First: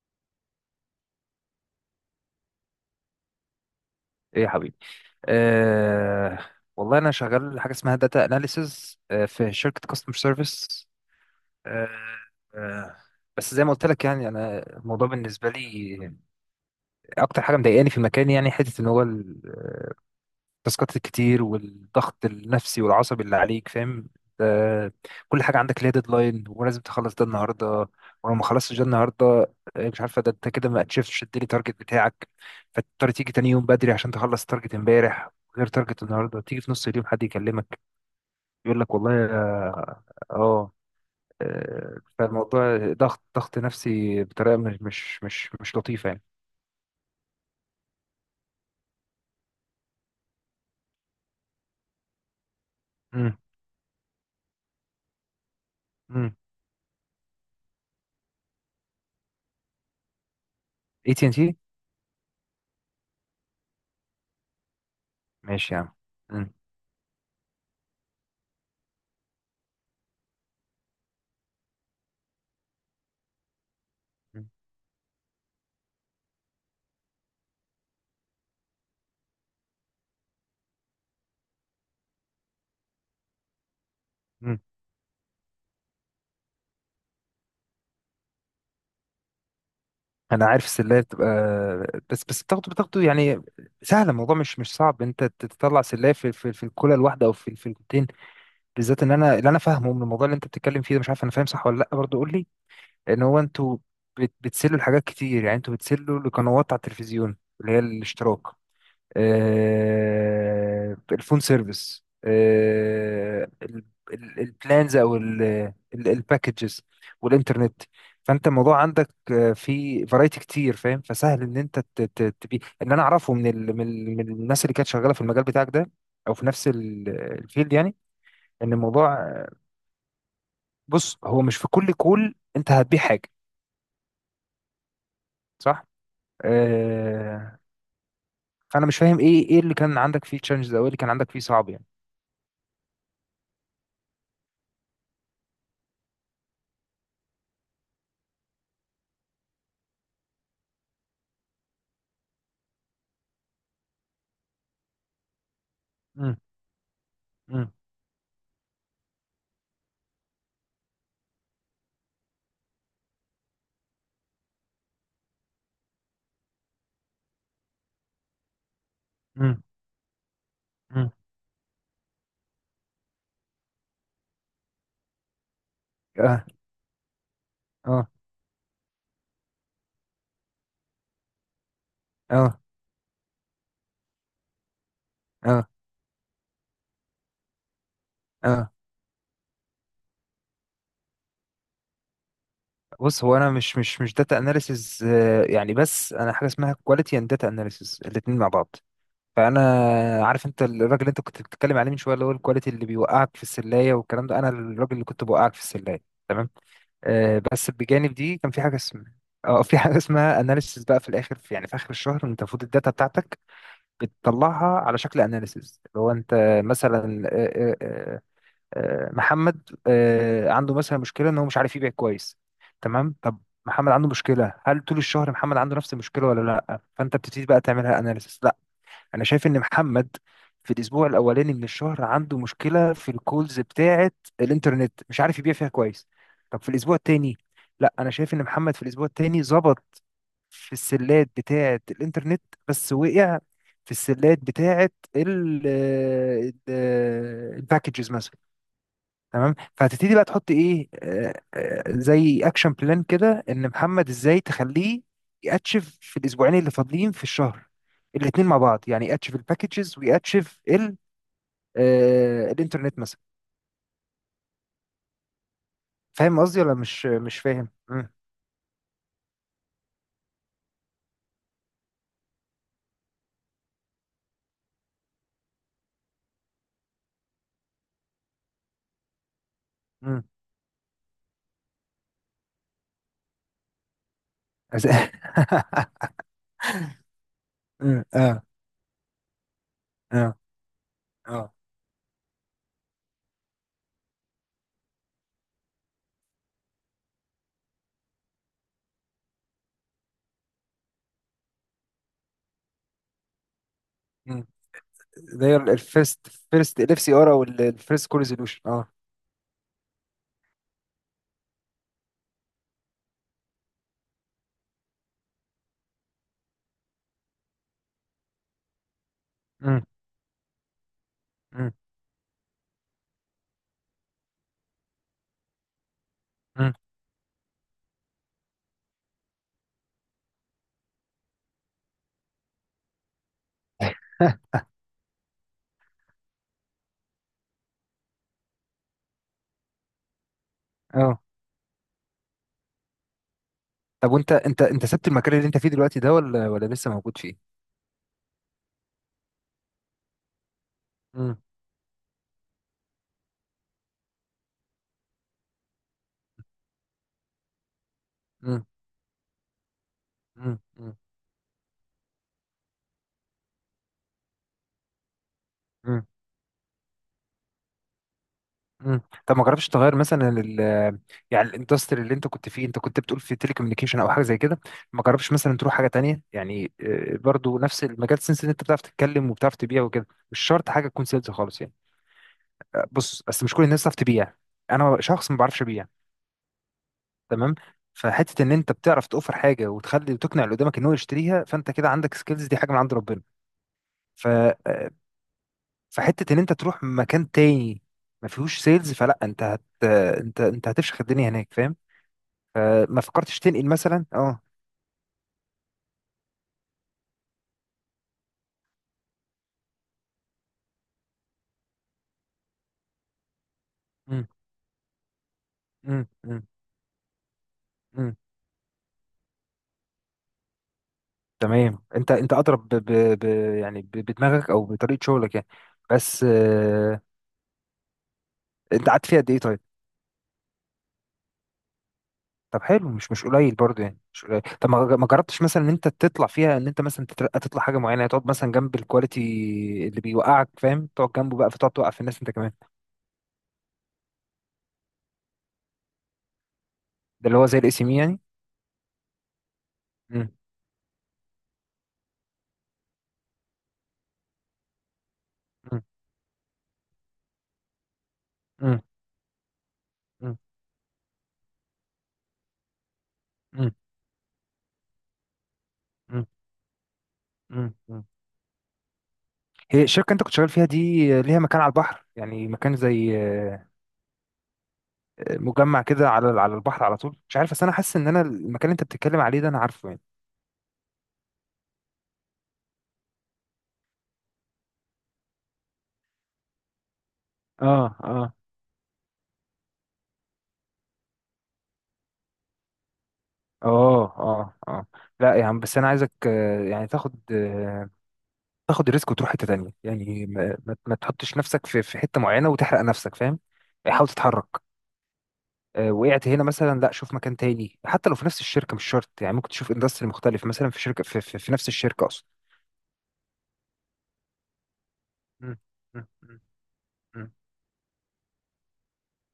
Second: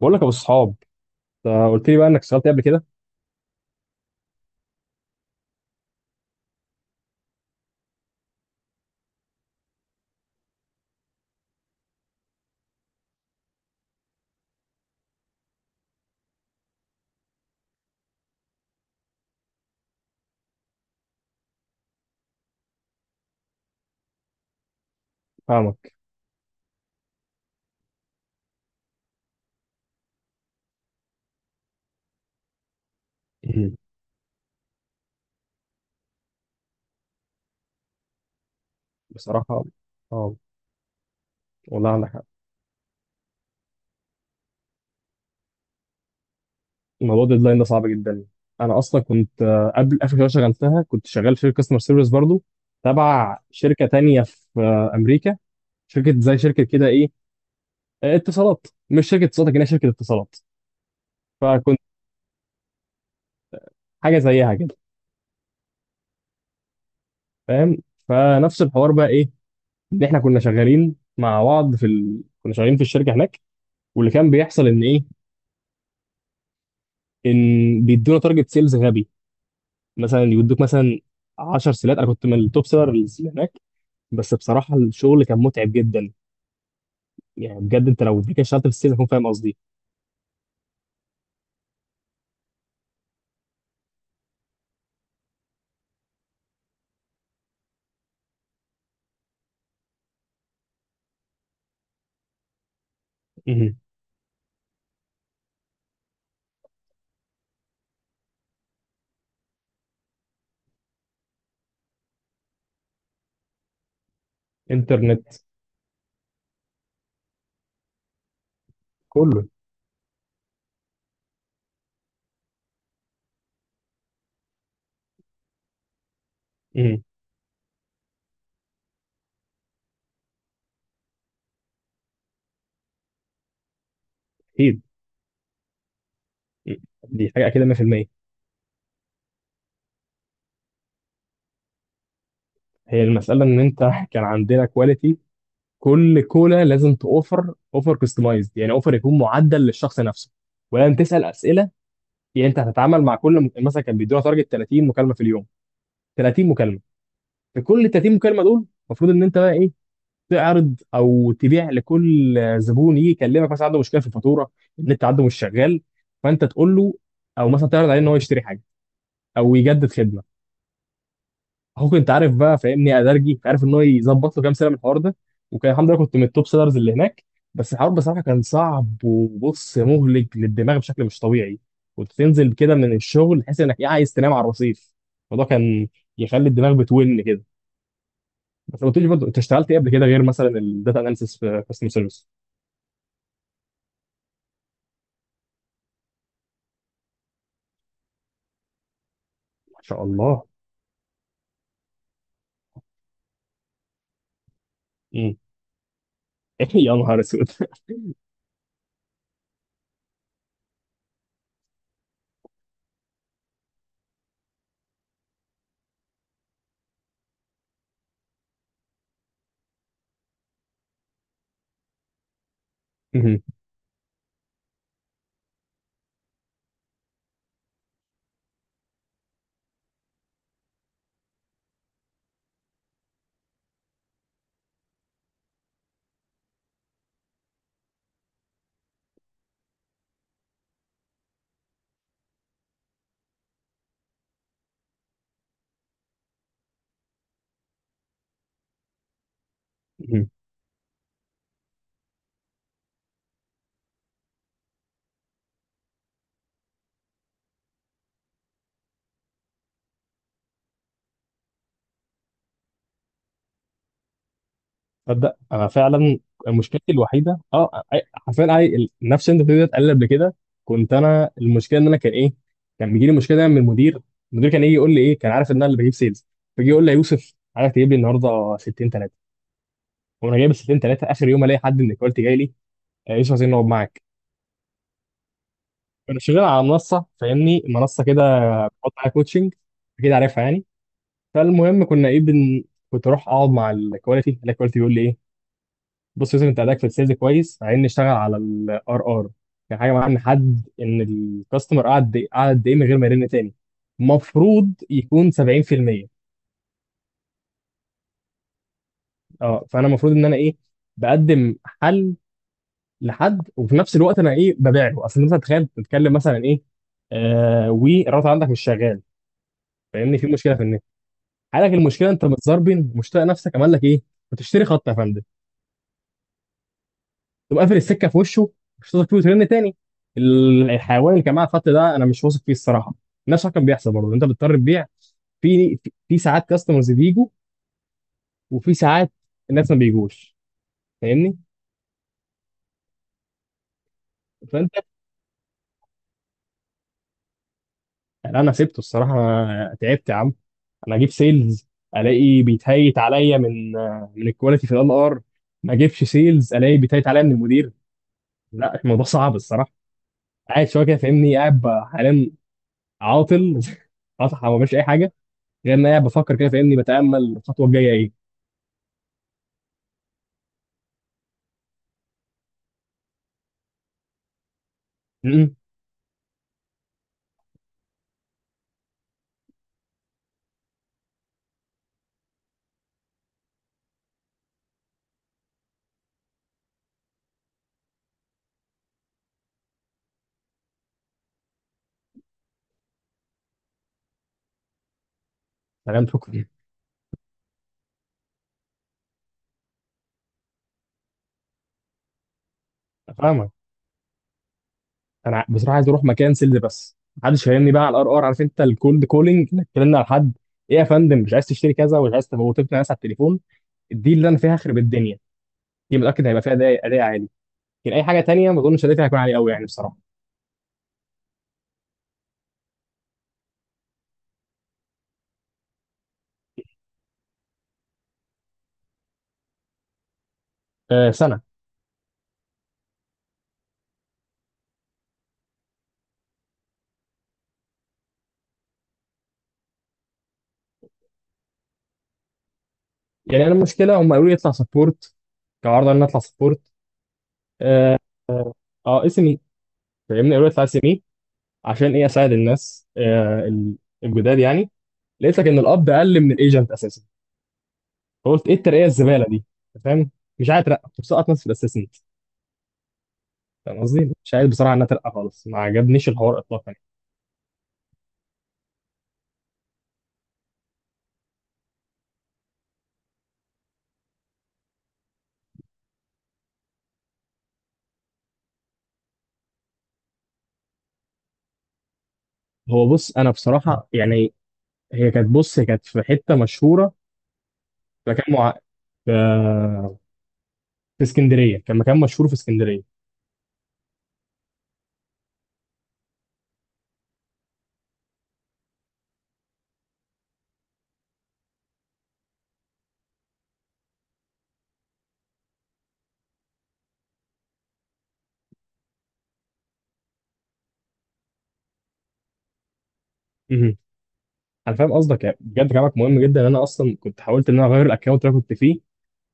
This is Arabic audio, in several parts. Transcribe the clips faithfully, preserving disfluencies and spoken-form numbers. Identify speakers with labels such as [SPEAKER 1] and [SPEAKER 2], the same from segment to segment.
[SPEAKER 1] بقول لك يا ابو الصحاب، أنت قلت لي بقى انك اشتغلت إيه قبل كده؟
[SPEAKER 2] ايه يا حبيبي، أه. والله انا شغال حاجه اسمها داتا اناليسز في شركه كاستمر سيرفيس. أه. أه. بس زي ما قلت لك يعني، انا الموضوع بالنسبه لي اكتر حاجه مضايقاني في المكان، يعني حته ان هو التاسكات الكتير والضغط النفسي والعصبي اللي عليك، فاهم؟ ده كل حاجة عندك ليها
[SPEAKER 1] فاهمك.
[SPEAKER 2] ديدلاين ولازم تخلص ده النهاردة، ولو ما خلصتش ده النهاردة آه، مش عارفة ده انت كده ما اتشفتش الديلي تارجت بتاعك، فتضطر تيجي تاني يوم
[SPEAKER 1] مم.
[SPEAKER 2] بدري عشان تخلص تارجت امبارح، غير تارجت النهاردة تيجي في نص اليوم حد يكلمك يقول لك والله
[SPEAKER 1] بصراحه
[SPEAKER 2] اه.
[SPEAKER 1] اه.
[SPEAKER 2] آه،
[SPEAKER 1] والله
[SPEAKER 2] آه،
[SPEAKER 1] عندك حق،
[SPEAKER 2] فالموضوع ضغط ضغط نفسي بطريقة مش مش مش مش لطيفة يعني.
[SPEAKER 1] موضوع الديدلاين ده صعب جدا. انا اصلا كنت آه، قبل اخر شغله شغلتها كنت شغال في كاستمر سيرفيس برضو،
[SPEAKER 2] امم
[SPEAKER 1] تبع شركه تانية في آه، امريكا. شركه
[SPEAKER 2] امم
[SPEAKER 1] زي شركه كده ايه، آه، اتصالات، مش شركه اتصالات لكنها شركه اتصالات.
[SPEAKER 2] اي تي ان تي.
[SPEAKER 1] فكنت حاجه زيها كده،
[SPEAKER 2] ماشي يا عم. مم.
[SPEAKER 1] فاهم؟ فنفس الحوار بقى ايه، ان احنا كنا شغالين مع بعض في ال... كنا شغالين في الشركه هناك. واللي كان بيحصل ان ايه، ان بيدونا تارجت سيلز غبي، مثلا يودوك مثلا عشر سيلات. انا كنت من التوب سيلرز اللي هناك، بس
[SPEAKER 2] مم.
[SPEAKER 1] بصراحه الشغل كان متعب جدا. يعني بجد انت لو كده اشتغلت في السيلز هتكون فاهم قصدي.
[SPEAKER 2] انا عارف السلايه بتبقى بس بس بتاخده بتاخده يعني، سهل الموضوع مش مش صعب. انت تطلع سلايه في في, في الكولا الواحده، او في في الكوتين، بالذات ان انا اللي انا فاهمه من الموضوع اللي انت بتتكلم فيه ده. مش عارف انا فاهم صح ولا لا، برضه قول لي. ان هو
[SPEAKER 1] مهم.
[SPEAKER 2] انتوا بت- بتسلوا لحاجات كتير، يعني انتوا بتسلوا لقنوات على التلفزيون اللي هي الاشتراك، آه، الفون سيرفيس، آه، ال- ال- البلانز او
[SPEAKER 1] انترنت.
[SPEAKER 2] الباكجز والانترنت. فانت الموضوع عندك
[SPEAKER 1] كله.
[SPEAKER 2] آه، في فرايتي كتير فاهم، فسهل ان انت ت- ت- تبي. اللي انا اعرفه من ال... من ال- من الناس اللي كانت شغاله في المجال بتاعك ده، او في نفس
[SPEAKER 1] مهم.
[SPEAKER 2] ال- الفيلد يعني، ان الموضوع، بص هو مش في كل كول انت هتبيع حاجه،
[SPEAKER 1] اكيد.
[SPEAKER 2] صح؟
[SPEAKER 1] مهم. دي حاجه
[SPEAKER 2] آه،
[SPEAKER 1] اكيد مية في المية.
[SPEAKER 2] فانا مش فاهم ايه ايه اللي كان عندك فيه تشالنجز او ايه اللي كان عندك فيه صعب يعني.
[SPEAKER 1] هي المساله ان انت كان عندنا كواليتي، كل كولا لازم توفر اوفر كستمايزد، يعني اوفر يكون معدل للشخص نفسه، ولازم تسال اسئله. يعني انت هتتعامل مع كل م- مثلا كان بيدونا تارجت ثلاثين مكالمه في اليوم،
[SPEAKER 2] مم.
[SPEAKER 1] ثلاثين مكالمه. في
[SPEAKER 2] مم.
[SPEAKER 1] كل ثلاثين مكالمه دول المفروض ان انت بقى ايه، تعرض او تبيع لكل زبون يجي يكلمك. مثلا عنده مشكله في الفاتوره، النت عنده مش شغال، فانت تقول له، او مثلا تعرض عليه ان هو يشتري حاجه او
[SPEAKER 2] مم.
[SPEAKER 1] يجدد خدمه.
[SPEAKER 2] مم.
[SPEAKER 1] اخوك انت عارف بقى، فاهمني ادرجي، انت عارف ان هو يظبط له كام سنه من الحوار ده. وكان الحمد لله كنت من
[SPEAKER 2] اه.
[SPEAKER 1] التوب سيلرز اللي هناك، بس الحوار
[SPEAKER 2] اه.
[SPEAKER 1] بصراحه كان صعب، وبص، مهلك للدماغ بشكل مش طبيعي. كنت تنزل
[SPEAKER 2] اه.
[SPEAKER 1] كده من الشغل تحس انك إيه، عايز تنام على الرصيف. الموضوع
[SPEAKER 2] اه.
[SPEAKER 1] كان يخلي الدماغ بتون كده.
[SPEAKER 2] اه.
[SPEAKER 1] بس ما قلتليش برضه انت اشتغلت ايه قبل كده، غير مثلا الداتا اناليسيس في كاستمر سيرفيس؟
[SPEAKER 2] بص هو انا مش مش مش داتا اناليسز يعني، بس انا حاجه اسمها كواليتي اند داتا اناليسز الاثنين مع بعض. فانا
[SPEAKER 1] ما شاء الله.
[SPEAKER 2] عارف انت الراجل اللي انت كنت بتتكلم عليه من شويه اللي هو الكواليتي اللي بيوقعك في السلايه والكلام ده، انا الراجل اللي كنت
[SPEAKER 1] مم.
[SPEAKER 2] بوقعك في السلايه، تمام.
[SPEAKER 1] يا نهار
[SPEAKER 2] آه،
[SPEAKER 1] اسود.
[SPEAKER 2] بس بجانب دي كان في حاجه اسمها، اه في حاجه اسمها اناليسز، بقى في الاخر، في يعني في اخر الشهر انت المفروض الداتا بتاعتك بتطلعها على شكل اناليسز، اللي هو انت مثلا، آه، آه، آه، آه، محمد آه، عنده مثلا مشكله ان هو مش عارف يبيع كويس، تمام؟ طب
[SPEAKER 1] مهم.
[SPEAKER 2] محمد عنده مشكله، هل طول الشهر محمد عنده نفس المشكله ولا لا؟ فانت بتبتدي بقى تعملها اناليسيس. لا، انا شايف ان محمد في الاسبوع الاولاني من الشهر عنده مشكله في الكولز بتاعه، الانترنت مش عارف يبيع فيها كويس. طب في الاسبوع التاني، لا، انا شايف ان محمد في الاسبوع التاني ظبط في السلات بتاعه الانترنت، بس وقع في السلات بتاعه الباكجز مثلا. تمام، فهتبتدي بقى
[SPEAKER 1] مهم.
[SPEAKER 2] تحط ايه آه، آه، زي اكشن بلان كده، ان محمد ازاي تخليه ياتشف في الاسبوعين اللي فاضلين في الشهر الاتنين مع بعض، يعني ياتشف الباكجز وياتشف ال آه، الانترنت مثلا.
[SPEAKER 1] تصدق انا فعلا
[SPEAKER 2] فاهم قصدي ولا
[SPEAKER 1] مشكلتي
[SPEAKER 2] مش مش
[SPEAKER 1] الوحيده
[SPEAKER 2] فاهم؟
[SPEAKER 1] اه، أي-
[SPEAKER 2] مم،
[SPEAKER 1] حرفيا أي- ال- نفس اللي انت بتقول اتقل قبل كده. كنت انا المشكله ان انا كان ايه، كان بيجي لي مشكله دايما من المدير. المدير كان يجي يقول لي ايه، كان عارف ان انا اللي بجيب سيلز، فيجي يقول لي يا يوسف عايزك تجيب لي النهارده ستين تلاته.
[SPEAKER 2] مم.
[SPEAKER 1] وانا جايب ستين تلاته اخر يوم الاقي حد من الكواليتي جاي لي آه، يوسف عايزين نقعد معاك.
[SPEAKER 2] أز-
[SPEAKER 1] انا شغال على منصه، فاهمني منصه
[SPEAKER 2] مم.
[SPEAKER 1] كده،
[SPEAKER 2] اه.
[SPEAKER 1] بحط عليها كوتشنج، اكيد
[SPEAKER 2] اه.
[SPEAKER 1] عارفها يعني.
[SPEAKER 2] اه.
[SPEAKER 1] فالمهم كنا ايه بن... كنت اروح اقعد مع الكواليتي الكواليتي بيقول لي ايه، بص يا يوسف انت اداك في السيلز كويس، عايزين نشتغل على الار ار. كان حاجه معاه نحدد ان الكاستمر قعد قعد قد ايه من غير ما يرن تاني.
[SPEAKER 2] مم.
[SPEAKER 1] المفروض يكون
[SPEAKER 2] ده هي
[SPEAKER 1] سبعين في المية.
[SPEAKER 2] الفيرست فيرست ال اف سي ار، او الفيرست كول ريزولوشن، اه.
[SPEAKER 1] اه، فانا المفروض ان انا ايه، بقدم حل لحد، وفي نفس الوقت انا ايه، ببيع له. اصل انت مثلا تخيل تتكلم مثلا ايه، آه والراوتر عندك مش شغال،
[SPEAKER 2] مم.
[SPEAKER 1] فاهمني، في مشكله في النت، حالك
[SPEAKER 2] مم.
[SPEAKER 1] المشكله، انت متزربن مش طايق نفسك، عمل لك ايه، بتشتري خط يا فندم؟
[SPEAKER 2] مم.
[SPEAKER 1] تقوم قافل السكه في وشه، مش واثق فيه وترن تاني، ال- الحيوان اللي كان معاه الخط ده انا مش واثق فيه الصراحه. نفس الحوار كان بيحصل برضه، انت بتضطر تبيع. في في في ساعات كاستمرز بيجوا، وفي ساعات الناس ما بيجوش،
[SPEAKER 2] اه.
[SPEAKER 1] فاهمني؟
[SPEAKER 2] طب، وانت انت
[SPEAKER 1] فانت،
[SPEAKER 2] انت سبت المكان اللي انت فيه دلوقتي ده ولا ولا لسه موجود فيه؟
[SPEAKER 1] يعني انا سبته الصراحه، أنا تعبت يا عم. انا اجيب سيلز الاقي بيتهيت عليا من، من الكواليتي في ال ار. ما اجيبش سيلز الاقي بيتهيت عليا من المدير.
[SPEAKER 2] مم.
[SPEAKER 1] لا الموضوع صعب الصراحه.
[SPEAKER 2] مم.
[SPEAKER 1] قاعد شويه كده،
[SPEAKER 2] مم.
[SPEAKER 1] فاهمني، قاعد ب- حاليا عاطل. عاطل ما بعملش اي حاجه، غير ان انا قاعد
[SPEAKER 2] مم.
[SPEAKER 1] بفكر كده، فاهمني، بتامل الخطوه الجايه ايه.
[SPEAKER 2] مم. طب، ما جربتش تغير مثلا ال يعني الاندستري اللي انت كنت فيه، انت كنت بتقول في تليكوميونيكيشن او حاجه زي كده. ما جربتش
[SPEAKER 1] م-م.
[SPEAKER 2] مثلا تروح حاجه تانية يعني، آه، برضو نفس المجال، سنس ان انت بتعرف تتكلم وبتعرف تبيع وكده، مش شرط حاجه تكون سيلز خالص يعني. آه، بص، بس مش كل الناس بتعرف تبيع، انا شخص ما بعرفش ابيع، تمام؟ فحته ان انت بتعرف توفر حاجه وتخلي وتقنع اللي قدامك ان هو يشتريها، فانت كده عندك سكيلز، دي حاجه من عند ربنا. ف آه،
[SPEAKER 1] تمام
[SPEAKER 2] فحته ان
[SPEAKER 1] شكرا.
[SPEAKER 2] انت تروح مكان تاني ما فيهوش سيلز، فلا انت هت، انت انت هتفشخ الدنيا هناك، فاهم؟ فما فكرتش
[SPEAKER 1] فاهمك.
[SPEAKER 2] تنقل مثلا اه
[SPEAKER 1] انا ع- بصراحه عايز اروح مكان سيلز، بس محدش فاهمني بقى على الار ار، عارف انت الكولد كولينج انك تكلمنا على حد، ايه يا فندم مش عايز تشتري كذا، ومش عايز تبقى وتقنع ناس على التليفون، دي
[SPEAKER 2] مم.
[SPEAKER 1] اللي انا فيها هخرب الدنيا. دي
[SPEAKER 2] مم.
[SPEAKER 1] متاكد هيبقى
[SPEAKER 2] مم.
[SPEAKER 1] فيها اداء أداء عالي، لكن اي
[SPEAKER 2] مم.
[SPEAKER 1] حاجه تانيه ما اظنش ادائي هيكون عالي قوي يعني بصراحه.
[SPEAKER 2] تمام، انت انت اضرب ب... ب... ب... يعني ب... بدماغك او بطريقه شغلك يعني، بس آه، انت قعدت فيها قد ايه طيب؟
[SPEAKER 1] آه سنه.
[SPEAKER 2] طب حلو، مش مش قليل برضه يعني، مش قليل. طب ما ما جربتش مثلا ان انت تطلع فيها، ان انت مثلا تترقى تطلع حاجه معينه، يعني تقعد مثلا جنب الكواليتي اللي بيوقعك فاهم، تقعد جنبه بقى فتقعد توقع في الناس انت كمان.
[SPEAKER 1] يعني انا المشكله هم قالوا لي اطلع سبورت، كعرض ان أنا اطلع سبورت.
[SPEAKER 2] ده اللي هو زي الاسم
[SPEAKER 1] اه.
[SPEAKER 2] يعني.
[SPEAKER 1] آه، اس ام اي،
[SPEAKER 2] مم.
[SPEAKER 1] فاهمني قالوا لي اطلع اس ام اي، عشان ايه، اساعد الناس آه ال- الجداد يعني. لقيت لك ان القبض اقل من الايجنت اساسا، فقلت ايه
[SPEAKER 2] مم.
[SPEAKER 1] الترقيه الزباله دي، أنت فاهم؟
[SPEAKER 2] مم.
[SPEAKER 1] مش عايز اترقى، كنت مسقط نفسي في الاسيسنت.
[SPEAKER 2] مم.
[SPEAKER 1] فاهم قصدي، مش عايز بصراحه ان أنا اترقى خالص، ما عجبنيش
[SPEAKER 2] مم.
[SPEAKER 1] الحوار اطلاقا يعني.
[SPEAKER 2] مم. مم. هي الشركة انت كنت شغال فيها دي آه، ليها مكان على البحر؟ يعني مكان زي آه، آه، مجمع كده على على البحر على طول؟ مش عارف، بس انا حاسس ان انا المكان اللي انت بتتكلم عليه ده انا عارفه يعني.
[SPEAKER 1] هو بص انا بصراحه يعني، هي كانت، بص، هي كانت في حته مشهوره،
[SPEAKER 2] اه.
[SPEAKER 1] في
[SPEAKER 2] اه.
[SPEAKER 1] مكان مع... في... في اسكندريه، كان مكان مشهور في اسكندريه.
[SPEAKER 2] اه. اه. اه. لا يا عم، بس انا عايزك آه، يعني تاخد آه، تاخد الريسك وتروح حتة تانية يعني، ما, ما ما تحطش نفسك في في حتة معينة وتحرق نفسك، فاهم؟ يعني حاول تتحرك. آه، وقعت هنا مثلا، لا شوف مكان تاني، حتى لو في نفس الشركة مش شرط يعني، ممكن تشوف اندستري مختلف مثلا، في شركة في, في, في نفس الشركة.
[SPEAKER 1] مهم. انا فاهم قصدك، يعني
[SPEAKER 2] مم.
[SPEAKER 1] بجد كلامك
[SPEAKER 2] مم.
[SPEAKER 1] مهم
[SPEAKER 2] مم.
[SPEAKER 1] جدا. ان انا اصلا كنت
[SPEAKER 2] مم.
[SPEAKER 1] حاولت ان انا اغير الاكونت اللي انا كنت فيه.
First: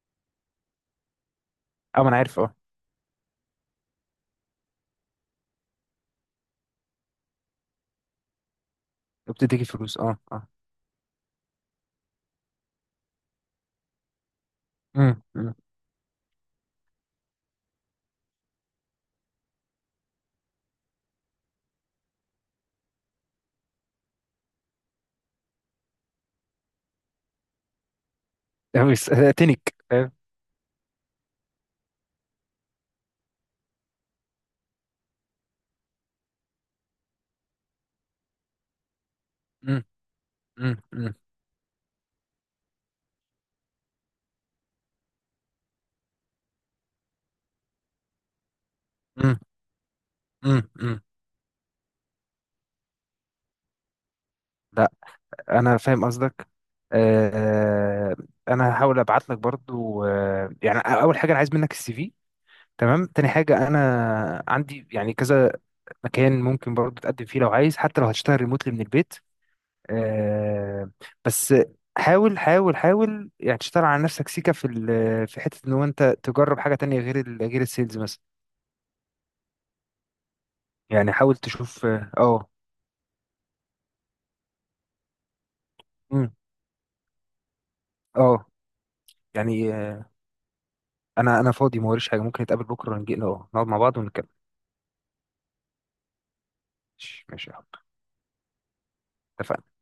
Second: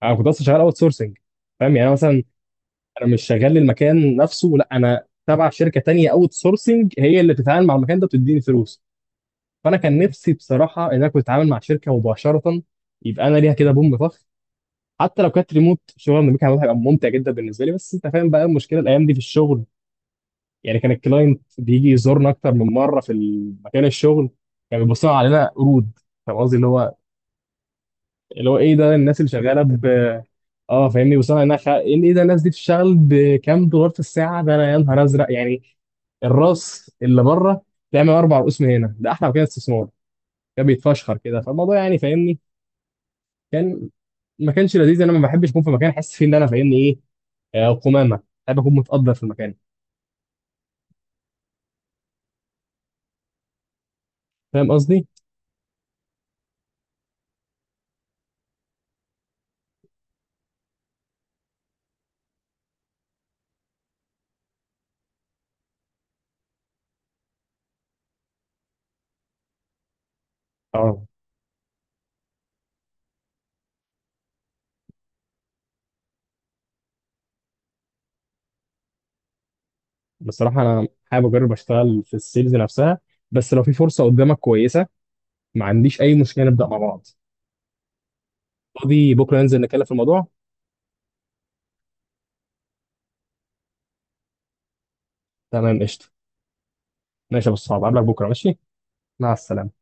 [SPEAKER 1] انا كنت اصلا شغال اوت سورسنج، فاهم؟ يعني أنا
[SPEAKER 2] اه، ما انا
[SPEAKER 1] مثلا
[SPEAKER 2] عارف، اه.
[SPEAKER 1] انا مش شغال للمكان نفسه لا، انا تبع شركه تانية اوت سورسنج هي اللي بتتعامل مع المكان ده، بتديني فلوس.
[SPEAKER 2] بتديكي
[SPEAKER 1] فانا كان
[SPEAKER 2] فلوس، اه.
[SPEAKER 1] نفسي
[SPEAKER 2] اه.
[SPEAKER 1] بصراحه ان انا كنت اتعامل مع شركه مباشره، يبقى انا ليها كده بوم طخ. حتى
[SPEAKER 2] مم.
[SPEAKER 1] لو كانت
[SPEAKER 2] مم.
[SPEAKER 1] ريموت شغل من المكان هيبقى ممتع جدا بالنسبه لي. بس انت فاهم بقى المشكله الايام دي في الشغل، يعني كان الكلاينت بيجي يزورنا اكتر من مره في مكان الشغل، كان يعني بيبصوا علينا قرود. فاهم قصدي، اللي هو اللي هو ايه ده
[SPEAKER 2] أوي، س-
[SPEAKER 1] الناس اللي
[SPEAKER 2] تنك
[SPEAKER 1] شغاله.
[SPEAKER 2] فاهم.
[SPEAKER 1] اه، فاهمني، وصلنا انها خ... ان ايه ده، الناس دي بتشتغل بكام دولار في الساعه، ده انا يا نهار ازرق يعني، الراس اللي بره تعمل اربع رؤوس من هنا، ده احلى مكان
[SPEAKER 2] مم.
[SPEAKER 1] استثمار. كان
[SPEAKER 2] مم. مم.
[SPEAKER 1] بيتفشخر كده فالموضوع يعني، فاهمني. كان، ما كانش لذيذ، انا ما بحبش اكون في مكان احس فيه ان انا فاهمني ايه، آه، قمامه. بحب اكون متقدر في
[SPEAKER 2] مم.
[SPEAKER 1] المكان،
[SPEAKER 2] مم. مم.
[SPEAKER 1] فاهم
[SPEAKER 2] لا،
[SPEAKER 1] قصدي؟
[SPEAKER 2] انا فاهم قصدك. آه. انا هحاول ابعت لك برضو، آه يعني اول حاجه انا عايز منك السي في، تمام. تاني حاجه انا عندي يعني كذا مكان ممكن برضو تقدم فيه لو عايز، حتى لو هتشتغل ريموتلي من البيت. آه
[SPEAKER 1] اه.
[SPEAKER 2] بس حاول حاول حاول يعني، تشتغل على نفسك سيكا في ال- في حتة ان هو انت تجرب حاجة تانية غير ال- غير السيلز مثلا،
[SPEAKER 1] بصراحه انا
[SPEAKER 2] يعني
[SPEAKER 1] حابب
[SPEAKER 2] حاول
[SPEAKER 1] اجرب
[SPEAKER 2] تشوف.
[SPEAKER 1] اشتغل
[SPEAKER 2] اه.
[SPEAKER 1] في
[SPEAKER 2] اه.
[SPEAKER 1] السيلز نفسها، بس لو في فرصه قدامك كويسه ما عنديش اي
[SPEAKER 2] مم.
[SPEAKER 1] مشكله نبدا مع بعض.
[SPEAKER 2] آه.
[SPEAKER 1] فاضي بكره ننزل
[SPEAKER 2] يعني
[SPEAKER 1] نتكلم في
[SPEAKER 2] آه،
[SPEAKER 1] الموضوع.
[SPEAKER 2] انا انا فاضي، ما وريش حاجة، ممكن نتقابل بكرة ونجي اه نقعد مع بعض ونتكلم.
[SPEAKER 1] تمام قشطه.
[SPEAKER 2] ماشي
[SPEAKER 1] ماشي يا
[SPEAKER 2] ماشي
[SPEAKER 1] ابو
[SPEAKER 2] يا
[SPEAKER 1] الصحاب،
[SPEAKER 2] حب.
[SPEAKER 1] اقابلك بكره، ماشي. مع السلامة.
[SPEAKER 2] اتفقنا